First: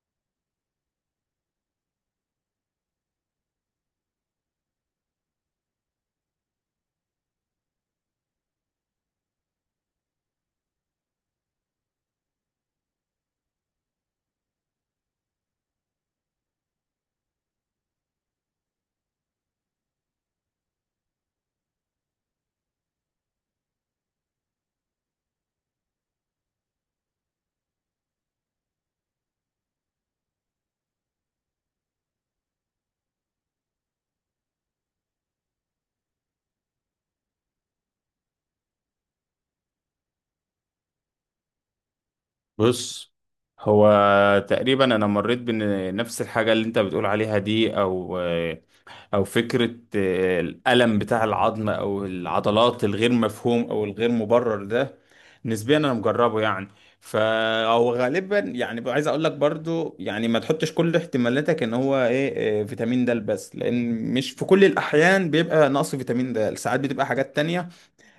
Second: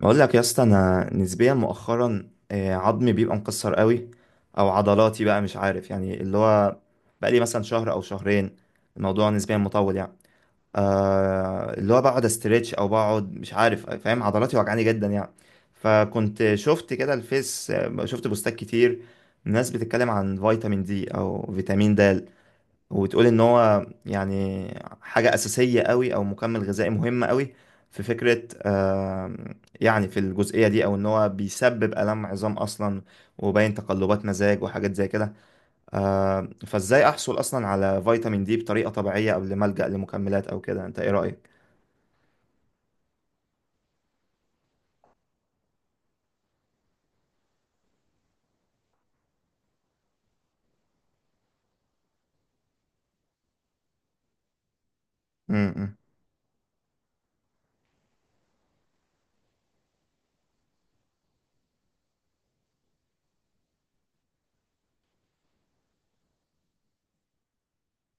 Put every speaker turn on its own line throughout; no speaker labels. بقول لك يا اسطى، انا نسبيا مؤخرا، عظمي بيبقى مكسر قوي، او عضلاتي بقى، مش عارف يعني، اللي هو بقى لي مثلا شهر او شهرين. الموضوع نسبيا مطول يعني. اللي هو بقعد استريتش او بقعد، مش عارف، فاهم، عضلاتي وجعاني جدا يعني. فكنت شفت كده الفيس، شفت بوستات كتير، ناس بتتكلم عن فيتامين دي او فيتامين د، وتقول ان هو يعني حاجة أساسية قوي، او مكمل غذائي مهم قوي. في فكرة، يعني في الجزئية دي، او ان هو بيسبب آلام عظام اصلا، وباين تقلبات مزاج وحاجات زي كده. فازاي احصل اصلا على فيتامين دي بطريقة طبيعية قبل ما ألجأ لمكملات او كده؟ انت ايه رأيك؟
بص، هو تقريبا انا مريت بنفس الحاجه اللي انت بتقول عليها دي، او فكره الالم بتاع العظم او العضلات الغير مفهوم او الغير مبرر ده. نسبيا انا
م-
مجربه يعني. فهو غالبا يعني عايز اقول لك برضو يعني ما تحطش كل احتمالاتك ان هو ايه إيه، فيتامين د، بس لان مش في كل الاحيان بيبقى نقص فيتامين د، ساعات بتبقى حاجات تانية.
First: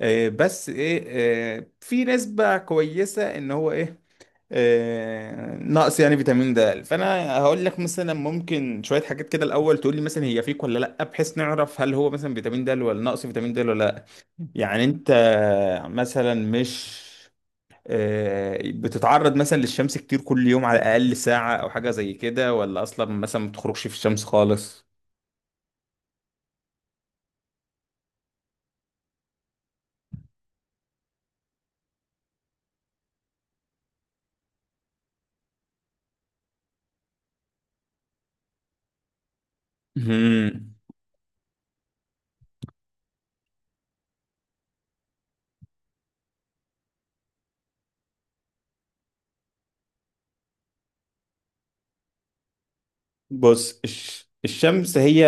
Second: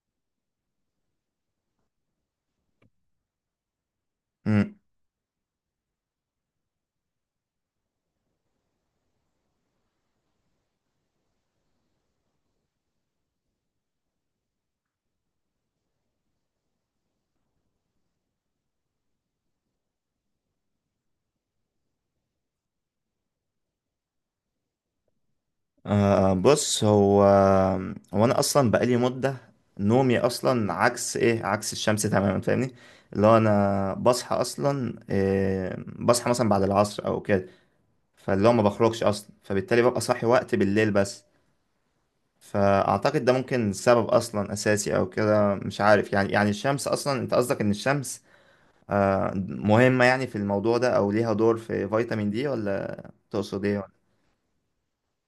إيه، بس ايه إيه، في نسبة كويسة ان هو ايه
م-
آه، نقص يعني فيتامين د. فانا هقول لك مثلا ممكن شويه حاجات كده الاول، تقول لي مثلا هي فيك ولا لا، بحيث نعرف هل هو مثلا فيتامين د ولا نقص فيتامين د ولا لا. يعني انت مثلا مش بتتعرض مثلا للشمس كتير كل يوم، على الاقل ساعه او حاجه زي كده، ولا اصلا مثلا ما بتخرجش في الشمس خالص؟
أه، بص، هو انا اصلا بقالي مده، نومي اصلا عكس، ايه، عكس الشمس تماما، فاهمني؟ اللي هو انا بصحى اصلا، إيه، بصحى مثلا بعد العصر او كده، فاللي هو ما بخرجش اصلا، فبالتالي ببقى صاحي وقت
مهم.
بالليل بس. فاعتقد ده ممكن سبب اصلا اساسي او كده، مش عارف يعني، الشمس اصلا، انت قصدك ان الشمس، أه، مهمه يعني في الموضوع ده، او ليها دور في فيتامين دي ولا؟ تقصد ايه
بص، الشمس هي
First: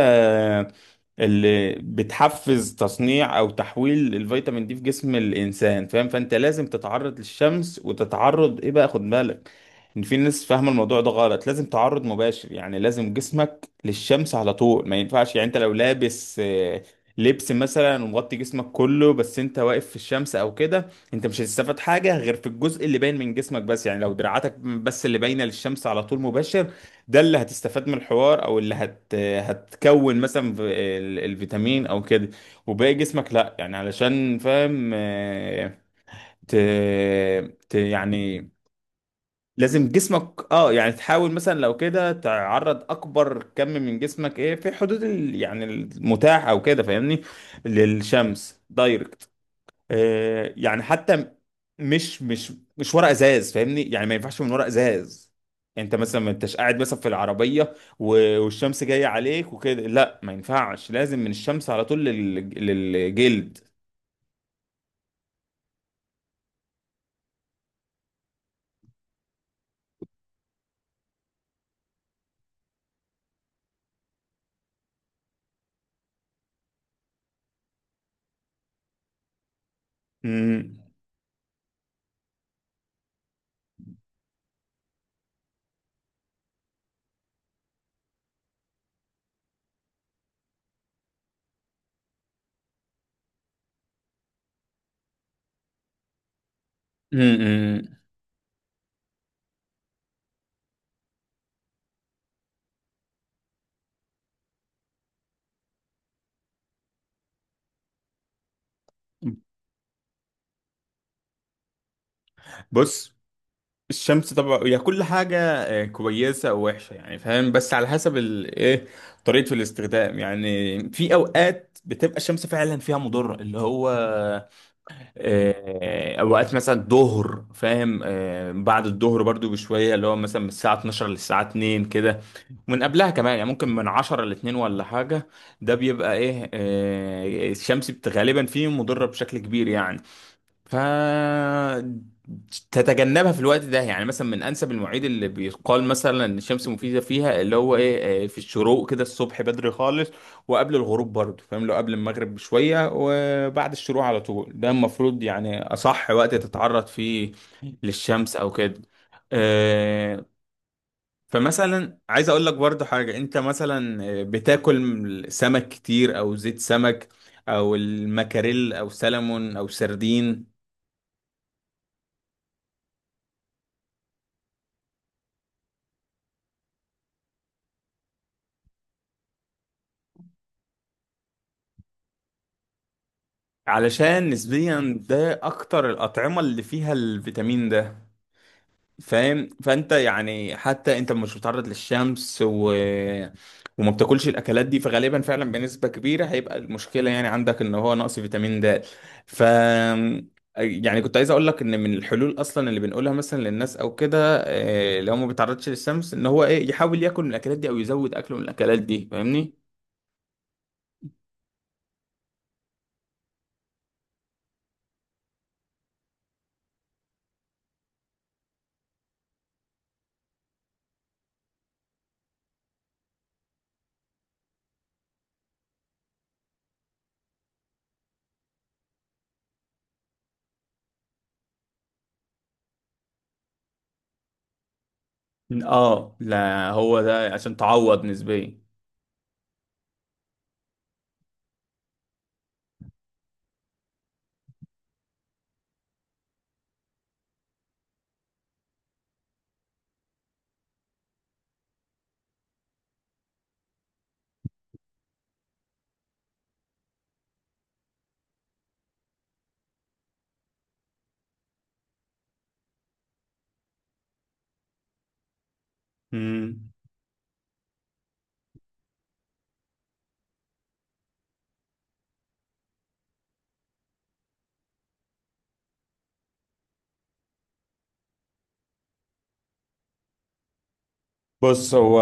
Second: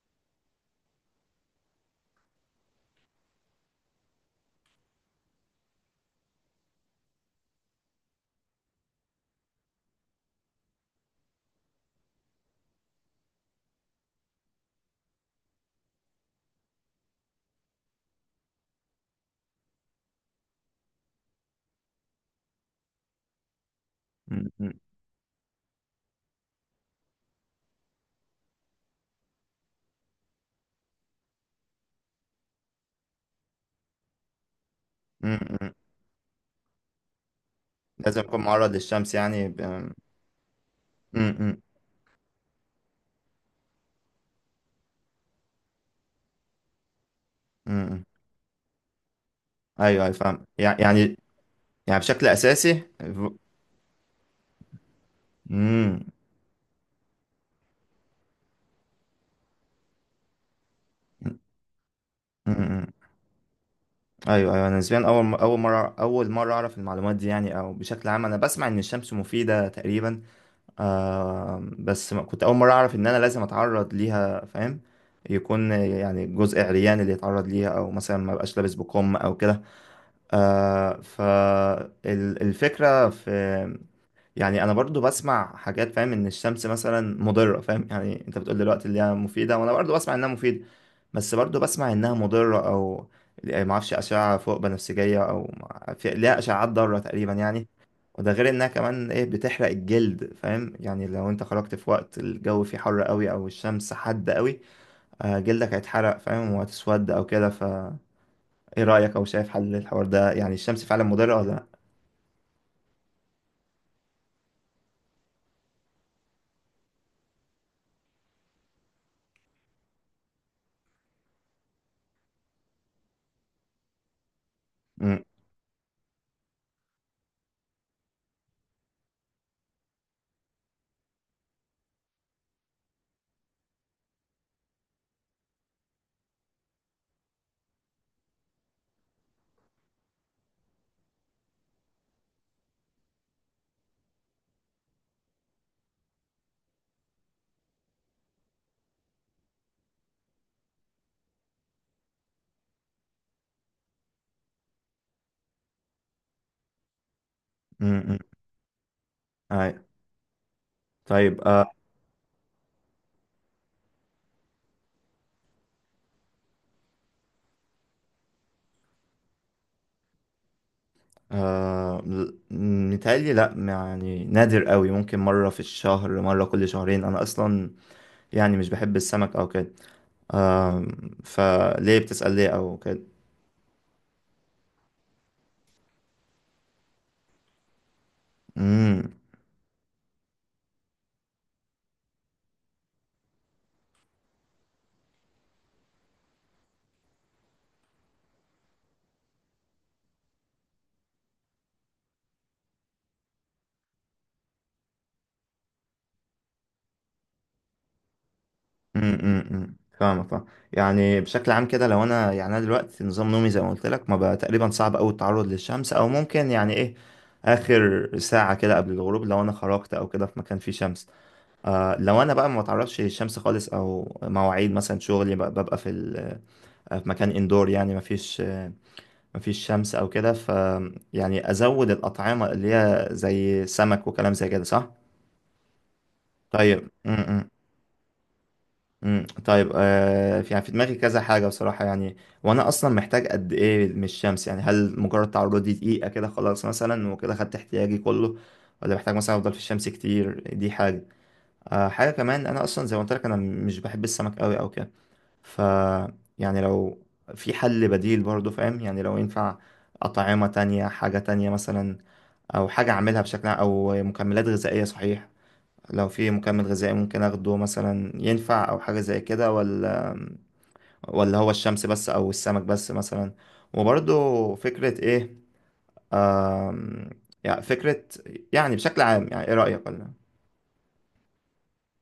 اللي بتحفز تصنيع او تحويل الفيتامين دي في جسم الانسان، فاهم؟ فانت لازم تتعرض للشمس وتتعرض ايه، بقى خد بالك ان في ناس فاهمه الموضوع ده غلط. لازم تعرض مباشر، يعني لازم جسمك للشمس على طول، ما ينفعش، يعني انت لو لابس لبس مثلا ومغطي جسمك كله بس انت واقف في الشمس او كده، انت مش هتستفاد حاجه غير في الجزء اللي باين من جسمك بس. يعني لو
م-
دراعاتك
م-
بس اللي باينه للشمس على طول مباشر، ده اللي هتستفاد من الحوار، او اللي هتكون مثلا في الفيتامين او كده، وباقي جسمك لا، يعني علشان فاهم.
م- م.
ت...
لازم اكون
يعني
معرض للشمس يعني؟
لازم جسمك، اه يعني تحاول مثلا
امم
لو كده تعرض اكبر كم من جسمك، ايه في حدود ال... يعني المتاح او كده، فاهمني؟
امم
للشمس دايركت.
ايوه، ايوه، فاهم، يع-
يعني
يعني
حتى
يعني
مش
بشكل
مش
اساسي.
مش ورق ازاز، فاهمني، يعني ما ينفعش من ورق ازاز. انت
امم
مثلا ما انتش قاعد مثلا في العربيه والشمس جايه عليك وكده، لا ما ينفعش، لازم من الشمس على طول
امم
للجلد.
ايوه، ايوه، انا نسبيا اول مره اعرف المعلومات دي يعني. او بشكل عام انا بسمع ان الشمس مفيده تقريبا، بس كنت اول مره اعرف ان انا لازم اتعرض ليها، فاهم؟ يكون يعني جزء عريان اللي يتعرض ليها، او مثلا ما بقاش لابس بكم او كده.
مم.
فالفكره في، يعني انا برضو بسمع حاجات، فاهم، ان الشمس مثلا مضره، فاهم؟ يعني انت بتقول دلوقتي اللي هي مفيده، وانا برضو بسمع انها مفيده، بس برضو بسمع انها مضره. او يعني ما اعرفش، اشعه فوق بنفسجيه، او في ليها اشعاعات ضاره تقريبا يعني.
امم.
وده غير انها كمان، ايه، بتحرق الجلد، فاهم؟ يعني لو انت خرجت في وقت الجو فيه حر قوي او الشمس حادة قوي، جلدك هيتحرق، فاهم، وهتسود او كده. ف ايه رايك، او شايف حل الحوار ده؟ يعني الشمس فعلا مضره ولا لا؟
بص، الشمس طبعا هي كل حاجة كويسة أو وحشة يعني فاهم، بس على حسب إيه طريقة الاستخدام. يعني في أوقات بتبقى الشمس فعلا فيها مضرة، اللي هو
م-
اوقات مثلا الظهر فاهم، بعد الظهر برضو بشويه، اللي هو مثلا من الساعه 12 للساعه 2 كده، من قبلها كمان يعني ممكن من 10 ل 2 ولا حاجه. ده بيبقى ايه، الشمس غالبا فيه مضره بشكل كبير يعني. ف تتجنبها في الوقت ده. يعني مثلا من انسب المواعيد اللي بيقال مثلا ان الشمس مفيده فيها، اللي هو ايه، في الشروق كده الصبح بدري خالص، وقبل الغروب برضه فاهم، لو قبل المغرب بشويه وبعد الشروق على طول، ده المفروض يعني اصح وقت تتعرض فيه
م- م.
للشمس او كده.
أيوة.
آه،
طيب،
فمثلا عايز اقول لك برضه حاجه، انت مثلا بتاكل سمك كتير او زيت سمك او المكاريل او سلمون او سردين؟
آه متهيألي لأ يعني، نادر قوي، ممكن مرة في الشهر، مرة كل شهرين. أنا أصلا يعني مش بحب السمك أو كده. فليه بتسأل، ليه أو كده؟
علشان نسبيا ده اكتر الاطعمه اللي فيها الفيتامين ده
امم
فاهم. فانت يعني حتى انت مش متعرض للشمس وما بتاكلش الاكلات دي، فغالبا فعلا بنسبه كبيره هيبقى المشكله يعني عندك ان هو نقص فيتامين د. ف يعني كنت عايز اقول لك ان من الحلول اصلا اللي بنقولها مثلا للناس او كده، لو ما بيتعرضش للشمس، ان هو ايه، يحاول ياكل من الاكلات دي او يزود اكله من الاكلات دي، فاهمني؟
فاهمك، فاهم. يعني بشكل عام كده، لو أنا، يعني أنا دلوقتي نظام نومي زي ما قلت لك، ما بقى تقريبا صعب أوي التعرض للشمس، أو ممكن يعني، إيه، آخر ساعة كده قبل الغروب، لو أنا خرجت أو كده في مكان فيه شمس. آه، لو أنا بقى ما بتعرضش للشمس خالص، أو مواعيد مثلا شغلي ببقى في، في مكان اندور، يعني مفيش، مفيش شمس او كده. ف يعني ازود الاطعمه اللي هي زي سمك وكلام زي كده، صح؟
اه لا،
طيب،
هو
م
ده
-م.
عشان تعوض نسبيا.
م. طيب، في يعني، في دماغي كذا حاجه بصراحه يعني. وانا اصلا محتاج قد ايه من الشمس يعني؟ هل مجرد تعرضي دقيقه كده، خلاص مثلا، وكده خدت احتياجي كله؟ ولا محتاج مثلا افضل في الشمس كتير؟ دي حاجه. حاجه كمان، انا اصلا زي ما قلت لك، انا مش بحب السمك قوي او كده. ف يعني لو في حل بديل برضه، فاهم يعني، لو ينفع أطعمة تانية، حاجة تانية مثلا، أو حاجة أعملها بشكل عام، أو مكملات غذائية، صحيح؟ لو في مكمل
مم.
غذائي ممكن أخده مثلا، ينفع أو حاجة زي كده، ولا هو الشمس بس أو السمك بس مثلا؟ وبرضه فكرة، إيه، آم، يعني فكرة، يعني بشكل عام، يعني إيه رأيك ولا؟
بص، هو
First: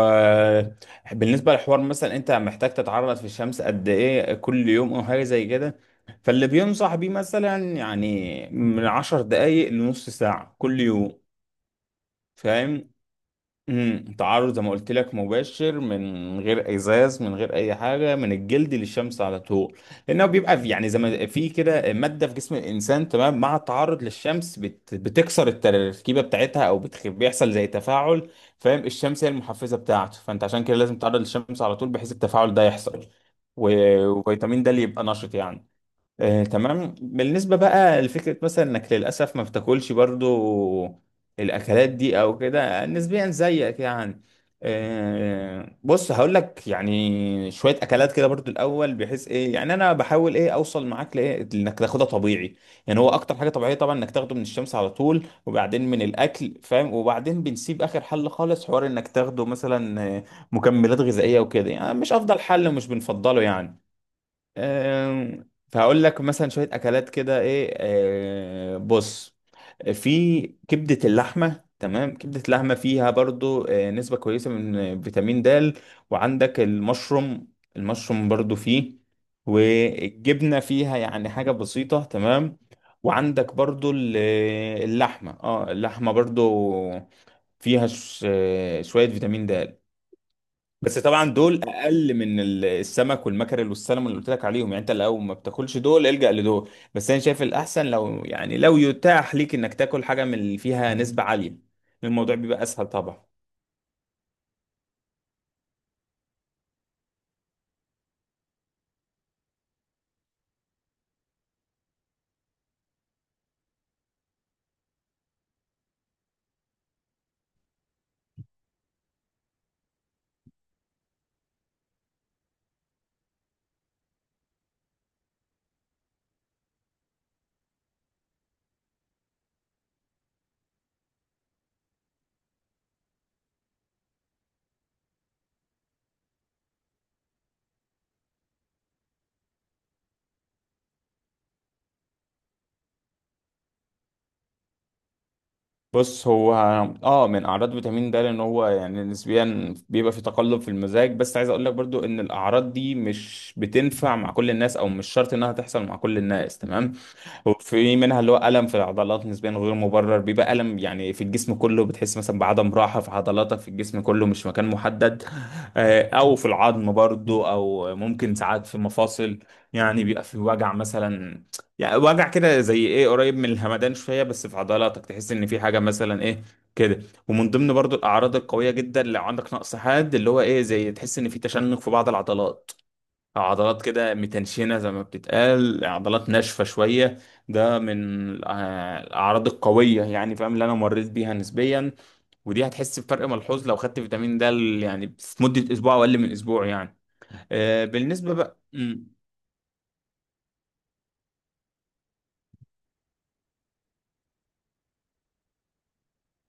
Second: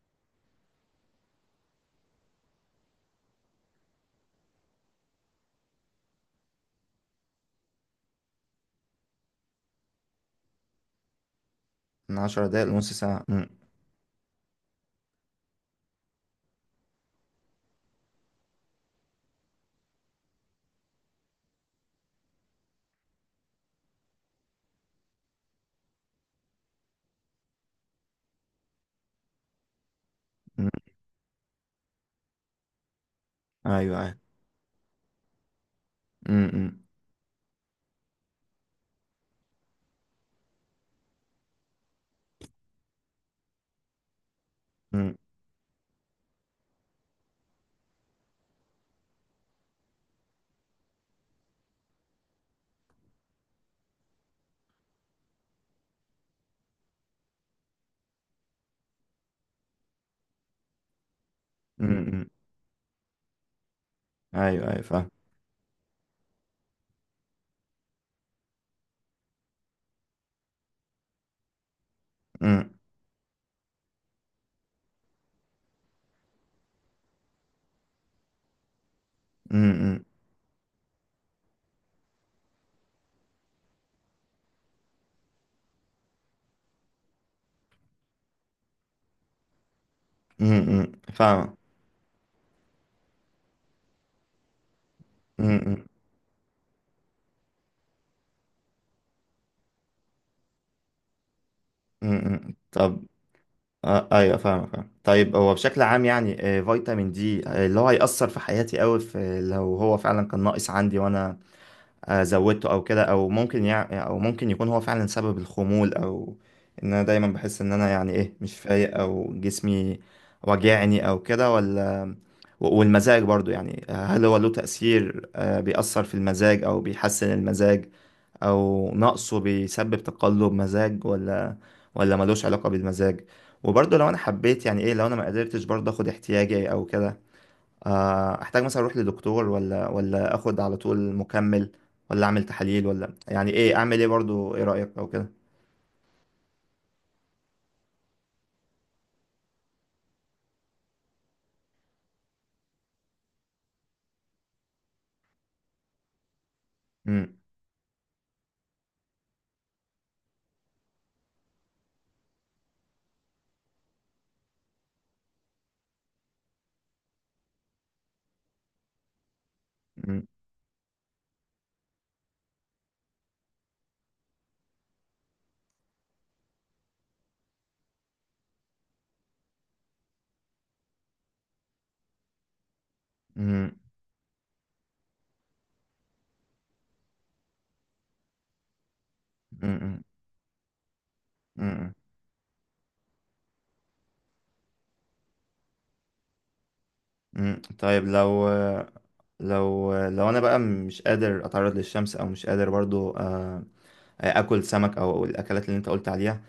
بالنسبة للحوار مثلا انت محتاج تتعرض في الشمس قد ايه كل يوم او حاجة زي كده، فاللي بينصح بيه مثلا يعني من 10 دقايق لنص ساعة كل يوم،
من 10 دقايق
فاهم؟
لنص ساعة.
امم، تعرض زي ما قلت لك مباشر، من غير ازاز، من غير اي حاجه، من الجلد للشمس على طول، لانه بيبقى في، يعني زي ما في كده ماده في جسم الانسان تمام، مع التعرض للشمس بتكسر التركيبه بتاعتها، او بيحصل زي تفاعل فاهم. الشمس هي المحفزه بتاعته، فانت عشان
م-
كده لازم تتعرض للشمس على طول بحيث التفاعل ده يحصل
أيوه، أيوه.
وفيتامين ده اللي يبقى نشط يعني.
م- م-
تمام، بالنسبة بقى لفكرة مثلا انك للأسف ما بتاكلش برضو الأكلات دي أو كده نسبيا زيك يعني.
م-
بص، هقول لك يعني شوية أكلات كده برضو الأول، بحيث إيه، يعني أنا بحاول إيه أوصل معاك لإيه، إنك تاخدها طبيعي. يعني هو أكتر حاجة طبيعية طبعا إنك تاخده من الشمس على طول، وبعدين من الأكل فاهم، وبعدين بنسيب آخر حل خالص حوار، إنك تاخده مثلا مكملات غذائية وكده،
م-
يعني مش
م-
أفضل حل ومش بنفضله يعني.
أيوه، أيوه، فاهم.
فهقول لك مثلا شوية أكلات كده إيه، بص، في كبدة اللحمة تمام، كبدة
م-
اللحمة فيها برضو نسبة كويسة من فيتامين د. وعندك المشروم، المشروم برضو فيه،
امم،
والجبنة فيها يعني حاجة بسيطة تمام. وعندك برضو اللحمة، اه اللحمة برضو فيها شوية فيتامين د. بس طبعا
فاهمة.
دول اقل من السمك والمكرل والسلمون اللي قلت لك عليهم. يعني انت لو ما بتاكلش
امم
دول الجأ لدول، بس انا شايف الاحسن لو يعني لو يتاح ليك انك تاكل حاجه من اللي فيها نسبه عاليه، الموضوع بيبقى اسهل
طب،
طبعا.
ايوه، فاهمة، فاهمة. طيب، هو بشكل عام يعني، فيتامين دي، اللي هو هيأثر في حياتي قوي، في لو هو فعلا كان ناقص عندي، وانا زودته او كده، او ممكن يعني، او ممكن يكون هو فعلا سبب الخمول، او ان انا دايما بحس ان انا يعني، ايه، مش فايق، او جسمي واجعني او كده ولا؟ والمزاج برضو يعني، هل هو له تأثير؟ بيأثر في المزاج او بيحسن المزاج، او نقصه بيسبب تقلب مزاج، ولا ملوش علاقة بالمزاج؟ وبرضه لو انا حبيت يعني، ايه، لو انا ما قدرتش برضه اخد احتياجي او كده، احتاج مثلا اروح لدكتور، ولا اخد على طول مكمل، ولا اعمل تحاليل، ولا يعني، ايه، اعمل ايه برضو؟ ايه رأيك او كده؟
بص، هو اه من اعراض فيتامين د لان هو يعني نسبيا بيبقى في تقلب في المزاج، بس عايز اقول لك برضو ان الاعراض دي مش بتنفع مع كل الناس، او مش شرط انها تحصل مع كل الناس تمام.
مم،
وفي منها اللي هو الم في العضلات نسبيا غير مبرر، بيبقى الم يعني في الجسم كله، بتحس مثلا بعدم راحه في عضلاتك في الجسم كله مش مكان محدد. او في العظم برضو، او ممكن ساعات في مفاصل، يعني بيبقى
مم،
في وجع مثلا. يعني وجع كده زي ايه، قريب من الهمدان شويه، بس في عضلاتك تحس ان في حاجه مثلا ايه كده. ومن ضمن برضو الاعراض القويه جدا لو عندك نقص حاد اللي هو ايه، زي تحس ان في تشنج في بعض العضلات، أو
مم،
عضلات كده متنشنه زي ما بتتقال عضلات ناشفه شويه. ده من الأع- الاعراض
مم،
القويه يعني فاهم، اللي انا مريت بيها نسبيا.
مم،
ودي هتحس بفرق ملحوظ لو خدت فيتامين د يعني في مده اسبوع او اقل من اسبوع يعني.
مم. طيب،
بالنسبه
لو
بقى،
انا بقى مش قادر اتعرض للشمس، او مش قادر برضو، اكل سمك او الاكلات اللي انت قلت عليها،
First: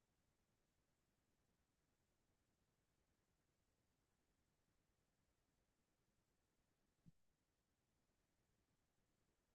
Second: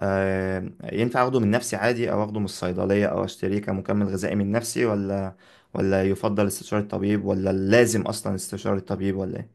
ينفع اخده من نفسي عادي، او اخده من الصيدلية، او اشتريه كمكمل غذائي من نفسي، ولا يفضل استشارة الطبيب، ولا لازم اصلا استشارة الطبيب ولا؟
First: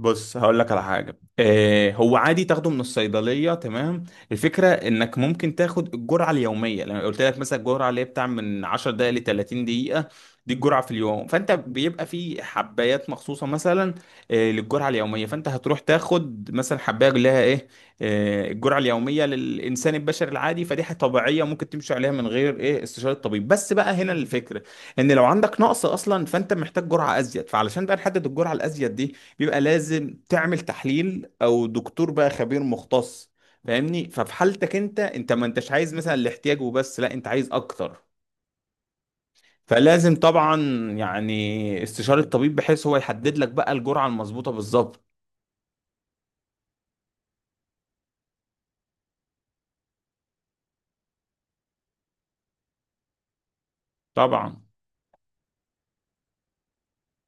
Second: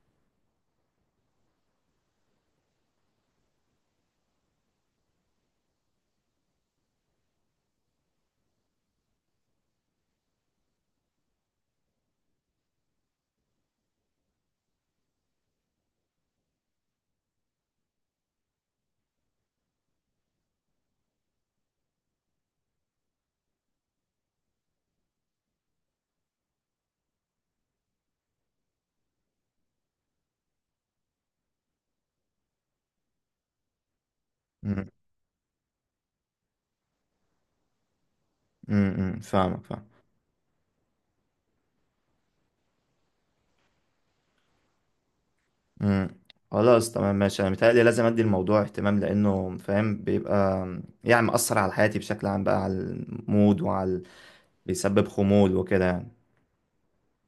بص هقول لك على حاجة. آه هو عادي تاخده من الصيدلية تمام. الفكرة انك ممكن تاخد الجرعة اليومية، لما قلت لك مثلا الجرعة اللي هي بتاع من 10 دقايق ل 30 دقيقة، دي الجرعة في اليوم. فانت بيبقى في حبايات مخصوصة مثلا آه للجرعة اليومية، فانت هتروح تاخد مثلا حباية اللي لها ايه، آه الجرعة اليومية للإنسان البشري العادي. فدي حاجة طبيعية ممكن تمشي عليها من غير ايه استشارة الطبيب. بس بقى هنا الفكرة، ان لو عندك نقص اصلا فانت محتاج جرعة ازيد، فعلشان بقى نحدد الجرعة الازيد بيبقى لازم تعمل تحليل، او دكتور بقى خبير مختص فاهمني. ففي حالتك
ايه.
انت، انت ما انتش عايز مثلا الاحتياج وبس لا، انت عايز اكتر،
فاهمك، فاهم.
فلازم طبعا يعني استشارة الطبيب بحيث هو يحدد لك بقى الجرعة المظبوطة بالظبط
امم. خلاص تمام ماشي. انا متهيألي لازم ادي الموضوع اهتمام، لانه فاهم بيبقى يعني مأثر على حياتي بشكل عام، بقى على المود، وعلى،
طبعا.
بيسبب خمول وكده يعني.